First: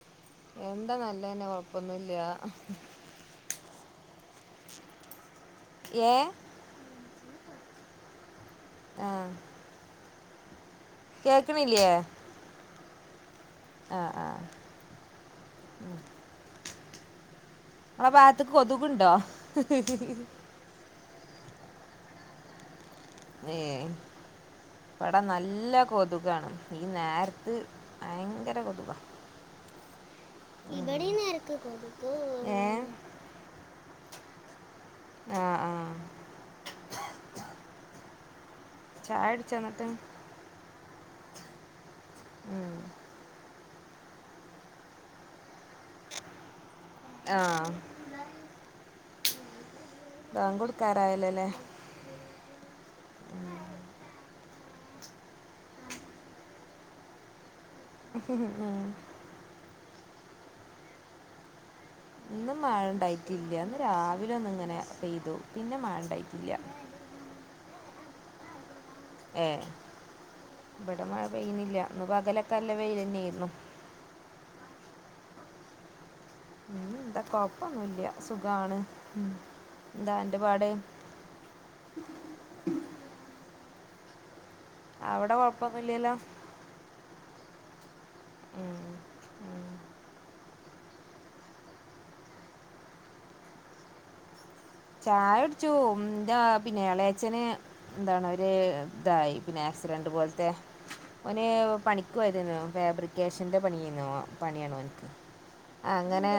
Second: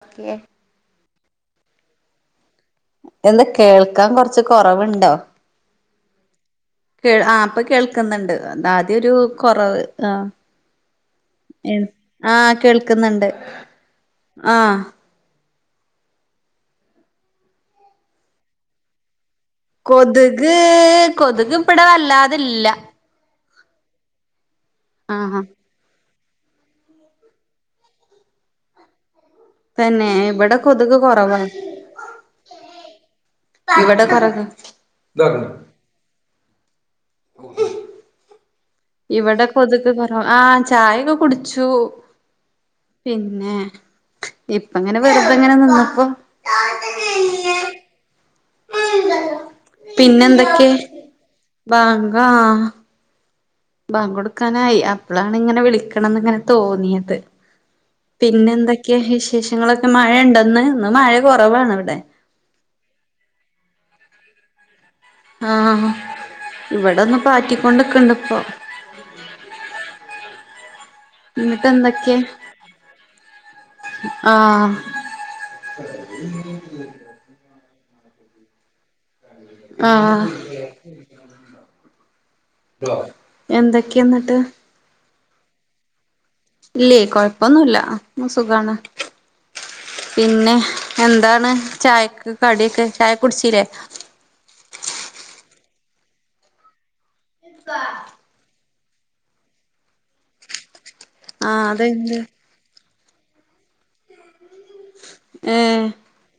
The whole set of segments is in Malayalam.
! ! ! ! ! ! ! ! ! ! എന്താ നല്ലതന്നെ കൊഴപ്പൊന്നുംല്ല എന്താ കേൾക്കാൻ കുറച്ച് കൊറവുണ്ടോ ഏ കേ ആ അപ്പൊ കേൾക്കുന്നുണ്ട് അദ്യ ആ ഒരു കൊറവ് ആ കേൾക്കണില്ലയേ ആ കേൾക്കുന്നുണ്ട് ആഹ് ആ ആ ആ ഭാഗത്തക്ക് കൊതുക്ണ്ടോ കൊതുക് കൊതുക് ഇപ്പടെ വല്ലാതില്ല ഏ ആ ഇവടെ നല്ല കൊതു കാണ് ഈ നേരത്ത് ഭയങ്കര കൊതുകാ തന്നെ ഇവിടെ കൊതുക് കൊറവാ ഏ ഇവിട പറക ആ ആ ചായ ഇവിടെ കുടിച്ചോ എന്നിട്ട് കൊതുക് കുറവ ആ ചായൊക്കെ കുടിച്ചു ഉം പിന്നെ ഇപ്പങ്ങനെ വെറുതെങ്ങനെ നിന്നപ്പോ ആഹ് പിന്നെ ബാങ്ക് എന്തൊക്കെ കൊടുക്കാറായല്ലോല്ലേ ബാങ്ക ബാങ്കൊടുക്കാനായി അപ്പോളാണ് ഇങ്ങനെ വിളിക്കണംന്ന് ഇങ്ങനെ തോന്നിയത് പിന്നെ എന്തൊക്കെയാ വിശേഷങ്ങളൊക്കെ മഴ ഉണ്ടെന്ന് ഇന്ന് മഴ കുറവാണ് ഇവിടെ ഇന്നും മഴണ്ടായിട്ടില്ലന്ന് രാവിലെ ഒന്ന് ഇങ്ങനെ പെയ്തു പിന്നെ മഴണ്ടായിട്ടില്ല പാറ്റിക്കൊണ്ടിക്കണ്ടിപ്പോ ഏ ഇവിടെ മഴ എന്നിട്ട് പെയ്യുന്നില്ല ഇന്ന് പകലൊക്കെ നല്ല വെയിൽ തന്നെയായിരുന്നു ആഹ [unintelligible] പിന്നെ എന്താ കൊഴപ്പൊന്നുമല്ല സുഖമാണ് ഉ എന്താ ആഹ് എന്റെപാട് എന്തൊക്കെയ എന്നിട്ട് അവിടെ കൊഴപ്പൊന്നില്ലല്ലോ ഇല്ലേ കൊഴപ്പൊന്നുമല്ല സുഖാണ് ഉം. പിന്നെ എന്താണ് ചായക്ക് കടിയൊ ക്കെ ചായ കുടിച്ചില്ലേ ചായ കുടിച്ചു എന്താ പിന്നെ എളയച്ഛന് എന്താണ് ഒരുര് ഇതായി പിന്നെ ആക്സിഡന്റ് പോലത്തെഓൻ ആഹ് അതെന്ത് പണിക്കുപോയതാ രുന്നു ഫേബ്രിക് ക്യാഷിൻ്റെ പണിയന്നോ പണിയാണോ ഓനിക്ക് ഏഹ് അങ്ങനെ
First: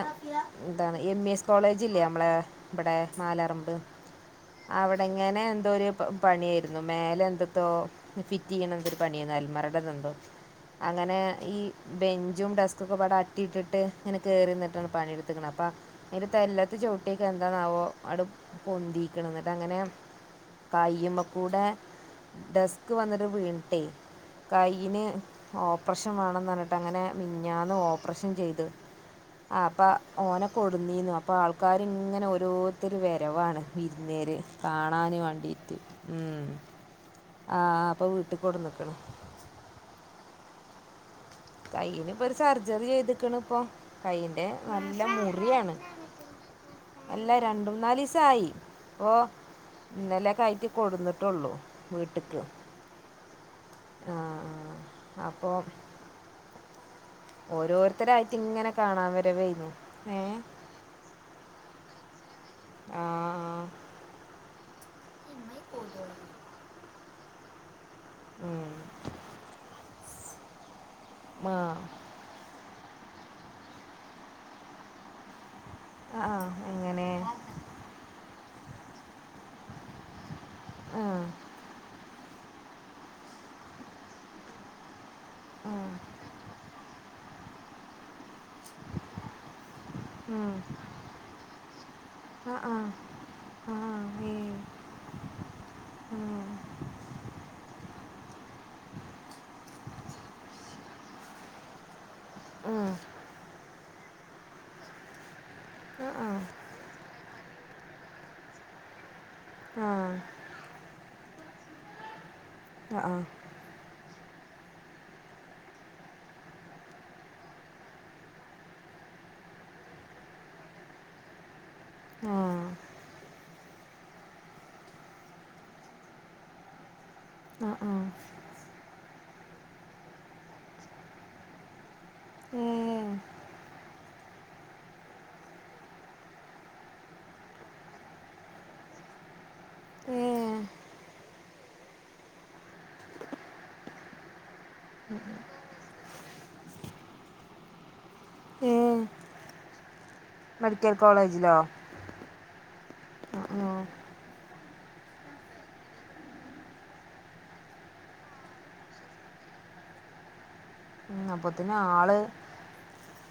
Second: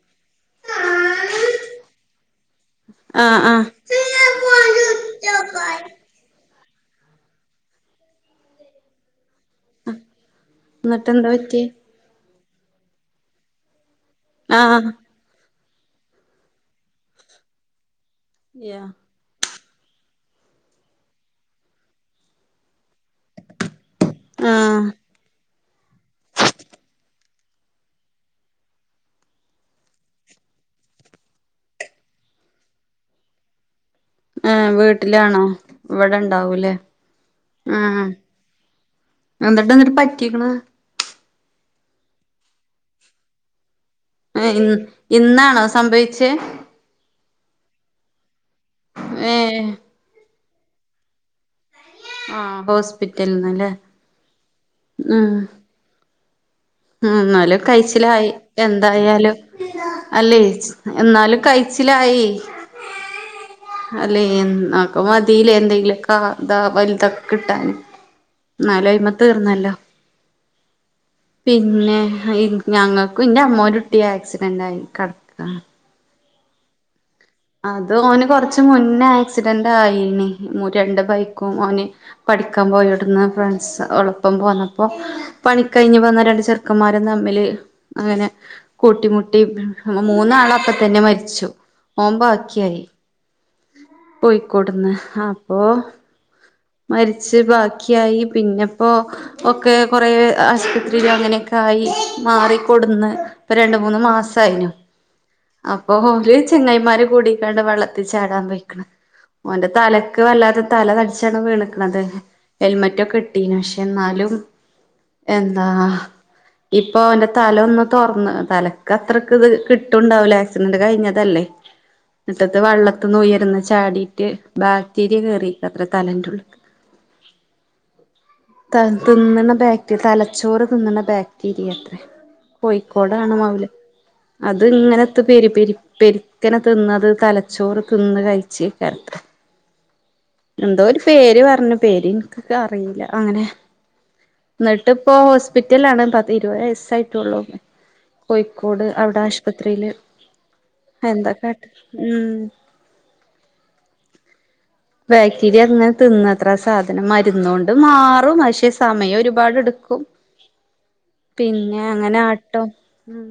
എന്താണ് എം ഇ എസ് കോളേജ ഇല്ലേ നമ്മളെ ഇവിടെ ആഹ് ആഹ് മാലറമ്പ് അവിടെ ഇങ്ങനെ എന്തോ ഒരു പണിയായിരുന്നു മേലെ എന്തത്തോ ഫിറ്റ് ചെയ്യണന്തൊരു പണിയന്ന് അൽമറ [unintelligible] എന്നിട്ട് അങ്ങനെ എന്താ ഈ പറ്റിയെ ബെഞ്ചും ഡെസ്ക്കൊക്കെവിടെ അറ്റിയിട്ടിട്ട് ഇങ്ങനെ കയറി നിന്നിട്ടാണ് ആഹ് പണിയെടുക്കുന്നത് അപ്പം അതിറെ തല്ലത്ത് ചുവട്ടിയൊക്കെ എന്താണുമോ അട്ട് യാ പൊന്തിക്കണം എന്നിട്ട് അങ്ങനെ കയ്യുമ്മ കൂടെ ഡെസ്ക് വന്നിട്ട് വീണട്ടെ ആഹ് കൈയിന് ഓപ്പറേഷൻ വേണംമന്ന് പറഞ്ഞിട്ട് അങ്ങനെ മെഞാന് ഓപ്പറേഷൻ ചെയ്ത് ആ അപ്പ ഓന കൊടുന്നീന്നു അപ്പൊ ആൾക്കാർ ഇങ്ങനെ ഓരോരുത്തരി വെരവാണ് വിരുന്നേര് ഏഹ് കാണാന് വീട്ടിലാണോ വേണ്ടീട്ട് ഇവിടെ മ് ഉം ഇണ്ടാവൂലേ ആഹ അപ്പൊ വീട്ടിൽ കൊടെ നിക്കണ എതട്ടഎന്നിട്ട് പറ്റിക്കണ കയ്യിലിപ്പൊ ഒരു സർജറി ചെയ്തിക്കണ് ഇപ്പൊ കൈയ്യിന്റെ ഏഹ് നല്ല ഇന്നാണോ മുറിയാണ് സംഭവിച്ചേ അല്ല രണ്ടുനാലീസായി അപ്പോ ഏഹ് ഇന്നലെക്കയിറ്റ് കൊടന്നിട്ടുള്ളൂ വീട്ട്ക്ക് ആഹ് ഹോസ്പിറ്റലിന്നല്ലേ ആ അപ്പോ ഉ ന്നാലും കൈച്ചിലായി ഓരോരുത്തരായിട്ട് ഇങ്ങനെ കാണാൻ എന്തായാലും വരവായിരുന്നു ഏ അല്ലേ എന്നാലും കൈച്ചിലായി ആ അല്ലെ എന്നപ്പ മതി [unintelligible] വലുതൊക്കെ കിട്ടാൻ ആ ഉം. എന്നാല് അയിമ തീർന്നല്ലോ ആ പിന്നെ ഞങ്ങക്കു എൻ്റെ അമ്മോൻ്റുട്ടി ആക്സിഡന്റയി കിടക്ക ആഹ എങ്ങനെ അത് ഓന് കൊറച്ച് മുന്നേ ആക്സിഡന്റ് ആയിനി ആ രണ്ട് ബൈക്കും ഓന് പഠിക്കാൻ പോയിടന്ന് ഫ്രണ്ട്സ് ഒളപ്പം പോന്നപ്പോ പണി കയിഞ്ഞ് വന്ന രണ്ടു ചെർക്ക് ചെക്കന്മാരും തമ്മില് അങ്ങനെ കൂട്ടിമുട്ടി ഉം. മൂന്നാളപ്പ തന്നെ മരിച്ചു ഓൻ ആ ആ ബാക്കിയായി ആ ഏ കോയിക്കോടന്ന് അപ്പൊ ഉം. മരിച്ച് ബാക്കിയായി പിന്നെപ്പോ ഒക്കെ കുറെ ആസ്പത്രിയില് അങ്ങനെയൊക്കെ ആയി ഉം. മാറിക്കൊടുന്ന് ഇപ്പൊ രണ്ട് മൂന്ന് മാസായിന്നു അപ്പൊ ഓല് ചെങ്ങയിമാര് കൂടി കാണ്ട് വെള്ളത്തല് ചാടാൻ പോയിക്കണ് ഓന്റെ ആ ആ തലക്ക് വല്ലാത്ത തല തച്ചാണ് വീണക്കണന്നത് ആ ആ ഹെൽമറ്റൊക്കെ ഇട്ടീന് ക്ഷെ എന്നാലും എന്താ ഇപ്പൊ ഒന്റെ തല ഒന്ന് തൊറന്ന് തലക്ക് അത്രക്ക് ഇത് കിട്ടുണ്ടാവൂല ആക്സിഡന്റ് കയിഞ്ഞതല്ലേ ട്ടത്ത് വെള്ളത്തിന്ന് ഉയരന്ന് ചാടീറ്റ് ബാക്റ്റീരിയ കേറിട്ടത്ര തലൻ്റള്ള്ക് ആഹ് ആഹ് തിന്നണ ബാക്റ്റീരിയ തലച്ചോറ് തിന്നണ ബക്റ്റീരിയത്രേ ഏ കോയിക്കോടണ് മൗല അത് ഇങ്ങനത്ത പെരി പെരി പെരിക്കന തിന്നത് തലച്ചോറ് തിന്ന് കയിച്ചിക്കണത്ര ഏഹ് എന്തോരു പേര് പറഞ്ഞ് പേര് ഇനിക്കറിയില്ല അങ്ങനെ എന്നിട്ടപ്പോ ഹോസ് ഹോസ്പിറ്റലാണ് പത്തിരുവയസ്സായിട്ടുള്ളൂ ഏ കോയിക്കോട് അവിടെ ആശുപത്രിയില് മെഡിക്കൽ അന്താ കാട്ടാ ഉം ആഹ് ആഹ് ബാക്റ്റീര്യങ്ങനെ തിന്നത്രെ ആ സാധനം മര്ന്നാേണ്ട് മാറും പഷെ സമയാെരുപാടെട്ക്കും ഉം, അപ്പത്തിന് പിന്നെ ആള് അങ്ങനെ ആട്ടോ ഉം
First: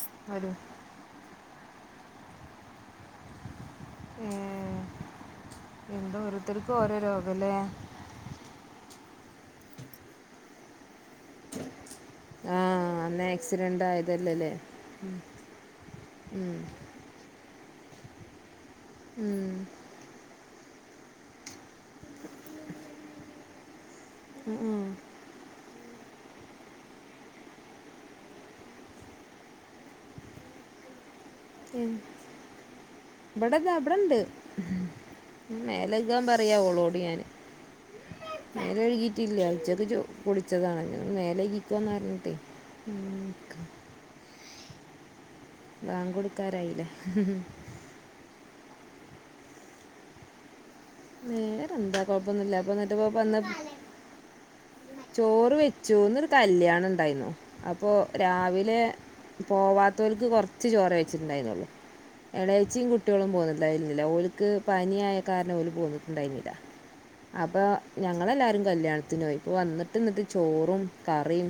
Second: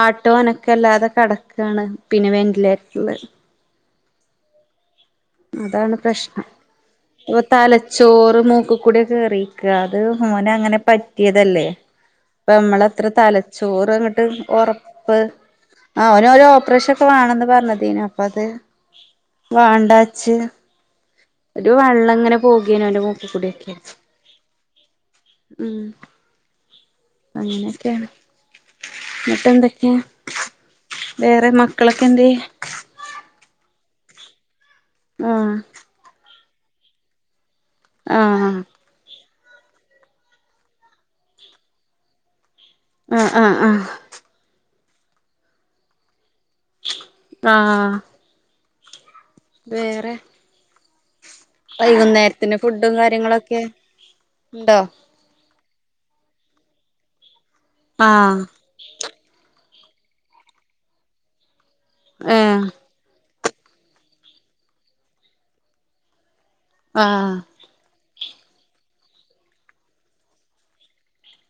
ആട്ടോ ഒരു അനക്കല്ലാതെ കെടക്കാണ് പിന്നെ വെൻ്റിലേറ്റ്ർല് ഏഹ് അതാണ് എന്താ ഓരോര്ത്തര്ക്കോരോ രോഗലേ ചോറ് മൂക്ക്കൂടെ കേറീക്കാ അത് മോനങ്ങനെ പറ്റ്യേതല്ലേ പ്പ ആ നമ്മളത്ര അന്ന് ആക്സിഡൻ്റ് തലച്ചോറ്ങ്ങട്ട് ആയതല്ലേ ഒറപ്പ് ആഹ് ഉം. ഓനൊരാേപ്പ്റേഷാെക്കെ വാണംന്ന് പർഞ്ഞതേനി അപ്പ അത് ഉം. വാണ്ടാച്ച് ഒരു വള്ളങ്ങനെ പോകേനു ഓന്റെ മൂക്കിൽ കൂടൊക്കെ ഉം, ഉം. ഉം അങ്ങനെക്കേണ് ന്നട്ടന്തൊക്കെ വേറെ മക്കളെക്കെന്തെയ് ഇബടെതാ ഇബട്ണ്ട് ആഹ് മേലെകാൻ പറയാ ഒളോട് ഞാന് ആഹ് മേലേഴ്കീറ്റില്ല്യാ ഉച്ചക്ക് ചോ കുളിച്ചതാണ് മേലകീറ്റ് വന്നാല്ങ്ങട്ടെ ആഹ് ആഹ് ആഹ് വാങ്കാെട്ക്കാരായീലേ ആഹ് വേറെ വേറെ എന്താ വൈകുന്നേര്ത്ത്ന് കുഴപ്പമൊന്നുമില്ല അപ്പം ഫുഡും എന്നിട്ട് ഇപ്പോൾ വന്ന് കാര്യങ്ങളൊക്കെ ഇണ്ടോ ചോറ് വെച്ചു ഇന്നൊരു കല്യാണണ്ടായ്ന്നു അപ്പൊ ആഹ് രാവിലെ പോവാത്തോൽക്ക് കൊർച്ച് ചോറേ വെച്ചിട്ട്ണ്ടായ്ര്ന്നാെള്ളു ഏഹ് എളേയച്ചിയും കുട് ട്ട്യേളും പോന്ന്ണ്ടായ്ര്ന്നില്ല ഓല്ക്ക് പനിയായ കാരണം ഓല് പോന്നിട്ട്ണ്ടായിരുന്നില്ല ആഹ് അപ്പാ ഞങ്ങളെല്ലാരും കല്യാൺത്തിനോയി ഇപ്പൊ വന്ന്ട്ട് ന്നട്ട് ചോറും കറിം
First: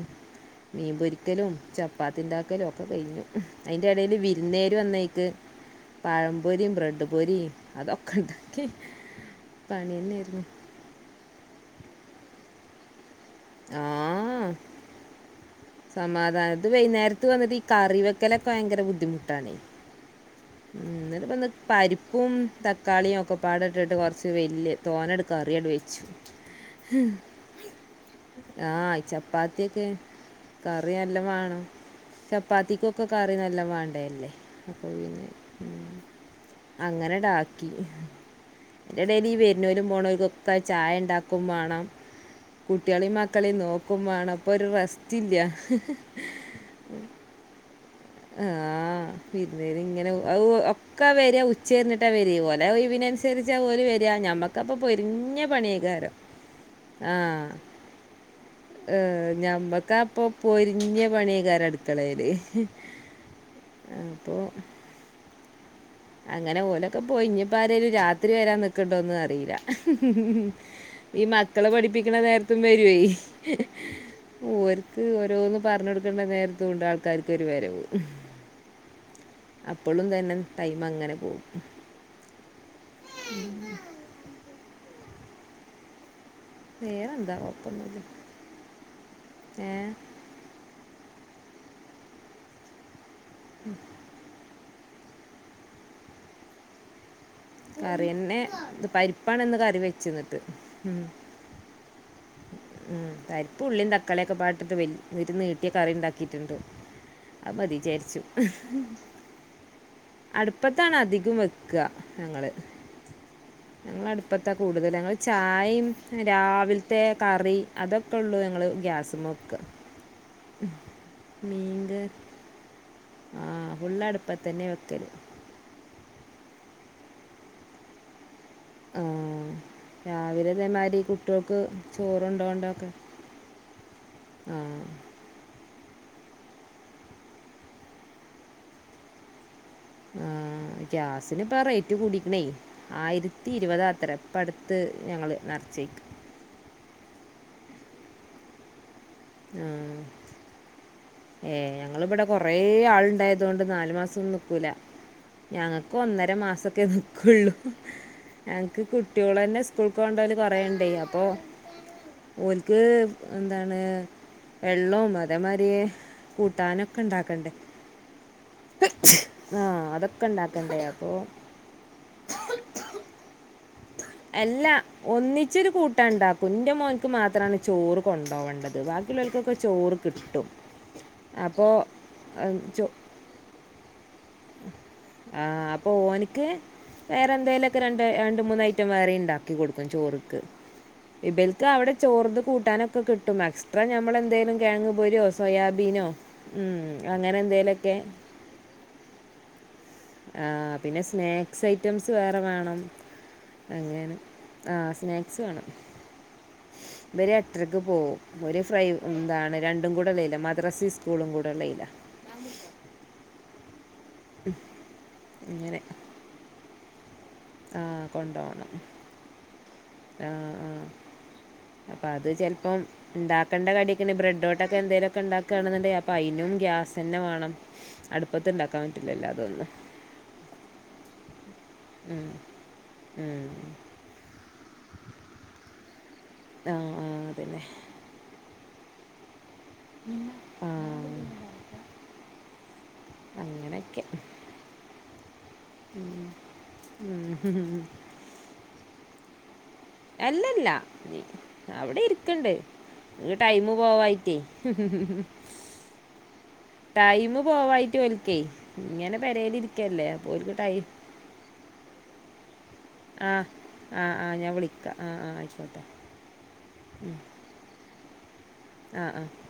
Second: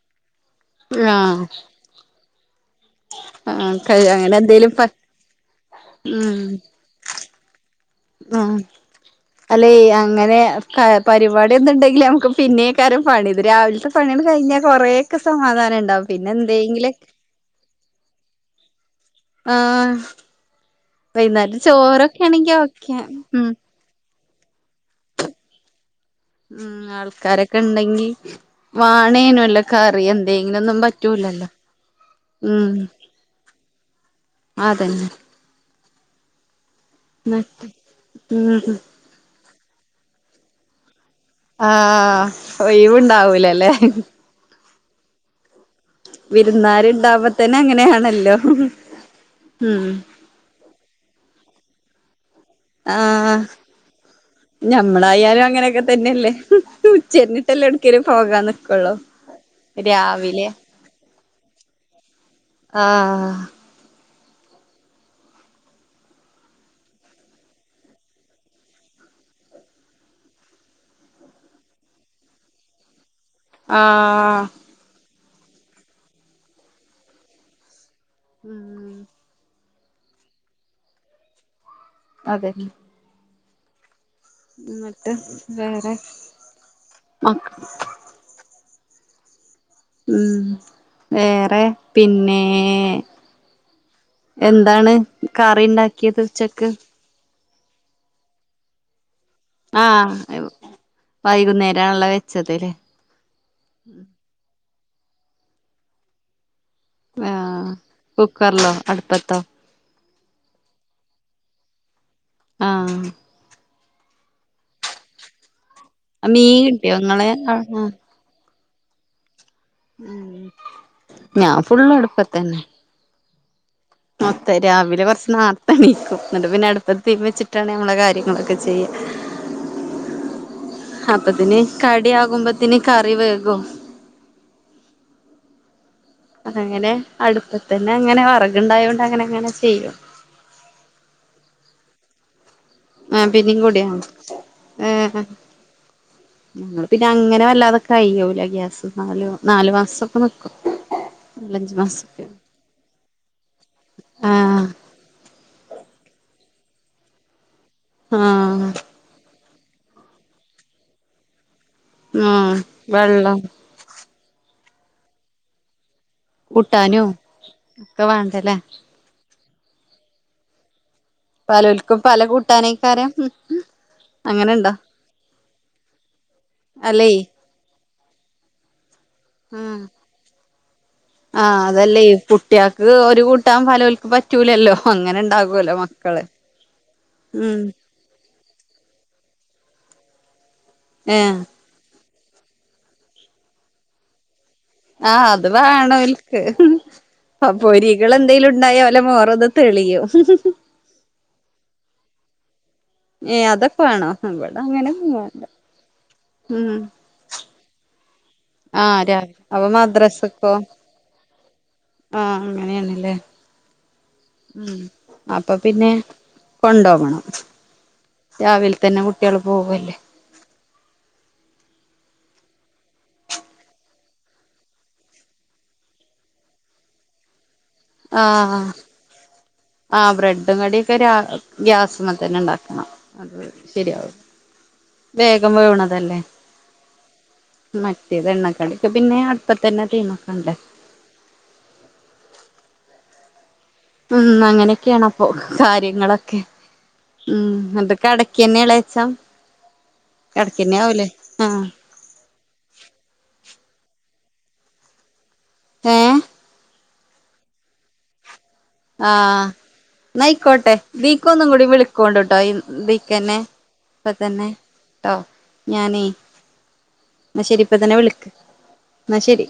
മീൻ ആഹ് പൊരിക്കലും ചപ്പാത്തിണ്ടാക്കലു ഒക്കെ കയ്ഞ്ഞു ആഹ് അയ്ന്റെ കഴി എടേല് അങ്ങനെ എന്തേലും വിര്ന്നേര് പ വന്നയ്ക്ക് ഉം പഴംപൊരിം ബ്രെഡ് പൊരിം ആഹ് അതൊക്കെണ്ടാക്കി പണിയെന്നേര്ന്നു ക പരിപാട്യൊന്നുണ്ടെങ്കില് നമുക്ക് പിന്നേം ക്കാരം പണി ഇത് രാവിൽത്തെ പണ്യാണ്ട് കയ്ഞ്ഞാ കൊറേക്കെ സമാധാനണ്ടാവും മാ തായത് വെയ്ന്നര്ത്ത് വന്നത് ഈ കറി വെക്കലൊക്കെ ഭയങ്കര ബുദ്ധിമു ആഹ് ഉം എന്നട്ട്പ്പന്ന് വൈകുന്നേരം ചോറൊക്കെ പരിപ്പും ആണെങ്കി ഓക്കെ തക്കാളിയും ഒക്കെ ഉം പാടെട്ട്ട്ട് കൊർച്ച് വെല്ല്യെ തോനേണ്ട് കറ്യാണ്ട് വെച്ചു ഉം ആൾക്കാരൊക്കെണ്ടെങ്കി ആ ഈ വാണേനു അല്ലാെ ചപ്പാത്തിയൊക്കെ കറി എന്തേ കറി എല്ലം വാണം ഉം ചപ്പാത്തിക്കൊക്ക് കറി നെല്ലാം വാണ്ടേല്ലേ അപ്പൊ അതന്നെ പിന്നെ അങ്ങനെ ഡാക്കി ഉം എതേലും ഡെലി ഈ വെര്ണോൽക്കും പോണാേൽക്കൊക്കെ ചായണ്ടാ ക്കും മാണം ആഹ് കുട്ട്യാളിം മക്കളിം ഒഴിവുണ്ടാവൂലല്ലേ നോക്കും മാണം പ്പൊര് റെസ് ചില്ല്യാ വിര്ന്നാര്ണ്ടാവ്മ്പത്തന്നെ അങ്ങനെയാണല്ലോ ആഹ് വിരുന്നേര് ഉം ഇങ്ങനെ അത് ഒക്കെ വെരാ ഉ ച്ചര്ഞ്ഞ്ട്ടാ വര്യേ ഓലെ ആഹ് ഒയ്വ്നൻസര്ച്ചാ ഓല് വെരാ ഞമ്മക്കപ്പം പൊര്ഞ്ഞ ഞമ്മളായാലും അങ്ങനെയൊക്കെ പണ്യേക്കാരം [inaudible] ആഹ് ക്കിലും പോകാന്ന് ഏഹ് ഞമ്മക്കപ്പൊ പൊര്ഞ്ഞ പണ്യേക്കാര അട്ക്കെളേല് ആഹ് ആഹ് അപ്പൊ അങ്ങനെ ഓലൊക്കെ പോയ് ഞ്ഞ്പ്പാരേലും രാത്രി വരാന്ന്ക്ക്ണ്ടോന്നും അറീലാ ഈ മക്കളെ പഠിപ്പ്ക്ക്ണെ നേര്ത്തും വരുവേ ആഹ് ഓര്ക്ക് ഓരോന്ന് പറഞ്ഞെടുക്കണ്ട നേരത്തൂണ്ട് ആൾക്കാര്ക്കൊരു വരവ് ആഹ് അപ്പൊളും തന്നെ ടൈം അങ്ങനെ പോകും അതെന്നെ ഉം എന്നിട്ട് വേറെ? നേരെന്താ? മക്ക ഒപ്പംമതി ഉം വേറെ പിന്നേ ഉം എന്താണ് കറി ഇണ്ടാക്കിയത് ഉച്ചക്ക് കറിയെന്നെ ഇത് പരിപ്പാണ്ന്ന് കറി വെച്ച്ന്നിട്ട് ഉം വൈകുന്നേരം ആണല്ലോ വെച്ചത് ലേ ഉം പരിപ്പ് ഉള്ളിയും തക്കാളിയൊക്കെ പാട്ടിട്ട് വൽ ഒരു നീട്ടിയ കറി ഇണ്ടാക്കീട്ടുണ്ട് അ ആഹ് മതി വിചാരിച്ചു. കുക്കറിലോ അടുപ്പത്തോ അടുപ്പത്താണ് അധികം വെക്കുക ഞങ്ങള് ആഹ് ഞങ്ങ അടുപ്പത്താ കൂടുതല് ഞങ്ങൾ ചായയും മീൻ കിട്ടിയോ രാവിലത്തെ ഇങ്ങളെ കറി അവ്ട്ന്ന് അതൊ ഒക്കെ ഉള്ളൂ ഞങ്ങള് ഗ്യാസുമ്മൊക്ക ഉം ഞാൻ ഫുുള്ളടുപ്പത്തന്നെ ആ ഫുള്ള് അടുപ്പത്ത് മൊത്തം തന്നെ രാവിലെ വെക്കൽ കുറച്ച് നാർത്തെണീക്കും എന്നിട്ട് പിന്നെ അടുപ്പ തീ വെച്ചിട്ടാണ് ഞമ്മളെ കാര്യങ്ങളൊക്കെ ചെയ്യ ആ രാവിലെ ഇതേമാതിരി കുട്ടികൾക്ക് അപ്പത്തിന് കടി ആകുമ്പോത്തിന് കറി വേകും ആഹ് അതങ്ങനെ അടുപ്പത്തന്നെ അങ്ങനെവെറകുണ്ടായോണ്ട് അങ്ങനെ അങ്ങനെ ചെയ്യും ആ ഗ്യാസിന്പ്പോ റൈറ്റ് കൂടിക്കണേ ആ ആയിരത്തി പിന്നിം കൂടിയാണ് ഇരുപതാത്രെ ഇപ്പടുത്ത് ഏ ഞങ്ങള് നർച്ചീക്ക് ഞങ്ങള് പിന്നെ അങ്ങനെ വല്ലാതെ കയ്യൂല ഗ്യാസ്. നാലു നാലു മാസൊക്കെ നി ക്കും ഏ ഞങ്ങളിവിടെ കൊറെ ആൾണ്ടായതുകൊണ്ട് നാല് മാസം ഒന്നും ആഹ് ന്ക്കൂല. ഞങ്ങൾക്ക് ഒന്നര മാസൊക്കെ നിക്കുള്ളൂ. ആഹ് ഞങ്ങക്ക് കുട്ട്യോളന്നെ സ് കൂൾ പോണ്ടോല് കൊറേ ഇണ്ടേ അപ്പൊ ആഹ് ഓൽക്ക് വെള്ളം എന്താണ് വെള്ളോം അതേമാരി കൂട്ടാനൊക്കെ കൂട്ടാനും ഇണ്ടാക്കണ്ടേ ഒക്കെ വേണ്ടല്ലേ ആ അതൊക്കെ ഇണ്ടാക്കണ്ടേ അപ്പൊ പലോൽക്കും പല കൂട്ടാനേക്കാരം അങ്ങനെണ്ടോ എല്ലാ ഒന്നിച്ചൊരു കൂട്ട ഉണ്ടാക്കും ഇന്റെമോൻക്ക് അല്ലേ മാത്രമാണ് ചോറ് കൊണ്ടോവണ്ടത് ബാക് ബാക്കീള്ളോൽക്കൊക്കെ ആഹ് ചോറ് കിട്ടും ആഹ് അപ്പോൾ അതല്ലേ ഈ ചോ കുട്ടിയാക്ക് ഒരു കൂട്ടാൻ ഫലോൽക്ക് പറ്റ് റ്റൂലല്ലോ അങ്ങനെ ആ ഇണ്ടാകുമല്ലോ അപ്പോൾ മക്കള് ഓനിക്ക് ഉം എന്തെങ്കിലുമൊക്കെ വേറെ രണ്ട് രണ്ട് മൂന്ന് ഐറ്റം വേറെ ഇണ്ടാക്കി കൊടുക്കും ചോറ്ക്ക്. ഏഹ് ഇബൽ ക്കാ അവിടെ ചോർന്ന് കൂട്ടാനൊക്കെ കിട്ടും എക്സ്ട്രാ ഞമ്മള് എന്തേലും ആഹ് അത് വേണോൽക്ക് ഉം, അങ്ങനെ പൊ എന്തെങ്കിലുമൊക്കെ പൊരികള് എന്തേലും ഉണ്ടായാ ഓലെ മോറൊന്ന് തെളിയും ആഹ് പിന്നെ സ്നാക്സ് ഐറ്റംസ് വേറെ വേണം ഏയ് അതൊക്കൊവേണോ അങ്ങനെ അവിടെ ആ അങ്ങനെ ഒന്നും വേണ്ട ഉം ഇവര് എട്ടരയ്ക്ക് പോവും. ഒരു ഫ്രൈ ആഹ് രാവിലെ എന്താണ് അപ്പൊ രണ്ടും കൂടെ ഉള്ളല്ലെ മദ്രസക്കോ മദ്രസെ സ്‌ സ്കൂളും കൂടെ ഇള്ളയിലാ ആഹ് അങ്ങനെയാണ് ലേ ഉം അപ്പൊ അങ്ങനെ പിന്നെ കൊണ്ടോവണം ആ രാവിൽതന്നെ കു ട്ട്യേള് പോവല്ലേ ആഹ് ആഹ് അപ്പൊ അത് ചെൽപ്പം ണ്ടാക്കേണ്ട കടിയക്കെ ണ്ട്. ബ്രെഡ്ട്ടൊക്കെ എന്തേലൊക്കെ ണ്ടാക്കാന്ന് ണ്ടെങ്കി അപ്പൊ അയിനും ഗ്യാസെന്നെ വേണം. ആഹ് അട്പ്പത്ത്ണ്ടാക്കാൻ റ്റൂലല്ലോ? തന്നെ. ആഹ്. ബ്രെഡും കടിയൊക്കെ രാ ഗ്യാസ് മ ഉം. തന്നെ ണ്ടാക്കാ. അത് ഉം. ശരിയാ. വേഗം വേവ്ണതല്ലെ? ആഹ് ആഹ് അതന്നെ മറ്റേത് എണ്ണകടിക്ക് പിന്നെ അട്പ്പത്തന്നെ തീ മക്കണ്ടേ. അങ്ങനെ ഉം അങ്ങനെയൊക്കെയാണപ്പൊ? കാര്യങ്ങളൊക്കെ ഉം. മ് അതൊ കടക്കന്നെ എളേച്ചം എല്ലല്ല. ആഹ് അവ്ടെ ഇരി ക്ക്ണ്ട്. ഈ ടൈമ് പോവായിറ്റേ ഏ ടൈം പോവായിട്ട്ഓൽക്കെ. ഇങ്ങനെ പെരേല് ഇരിക്കല്ലെ. അപ്പോ ഓല്ക്ക് ടൈ- ഇക്കൊന്നും കൂടി വിളിക്കോണ്ട്ട്ടോ. ബീ ആ ക്കന്നെ. ആ ഇപ്പ ആ തന്നെ ഞാൻ വിളിക്കാം ആ ട്ടോ. ആ ആയിക്കോട്ടെ ഞാനെ ന്നാ ശരി ഇപ്പൊ തന്നെ വിളിക്ക്. ആ ന്നാ ആ ശരി.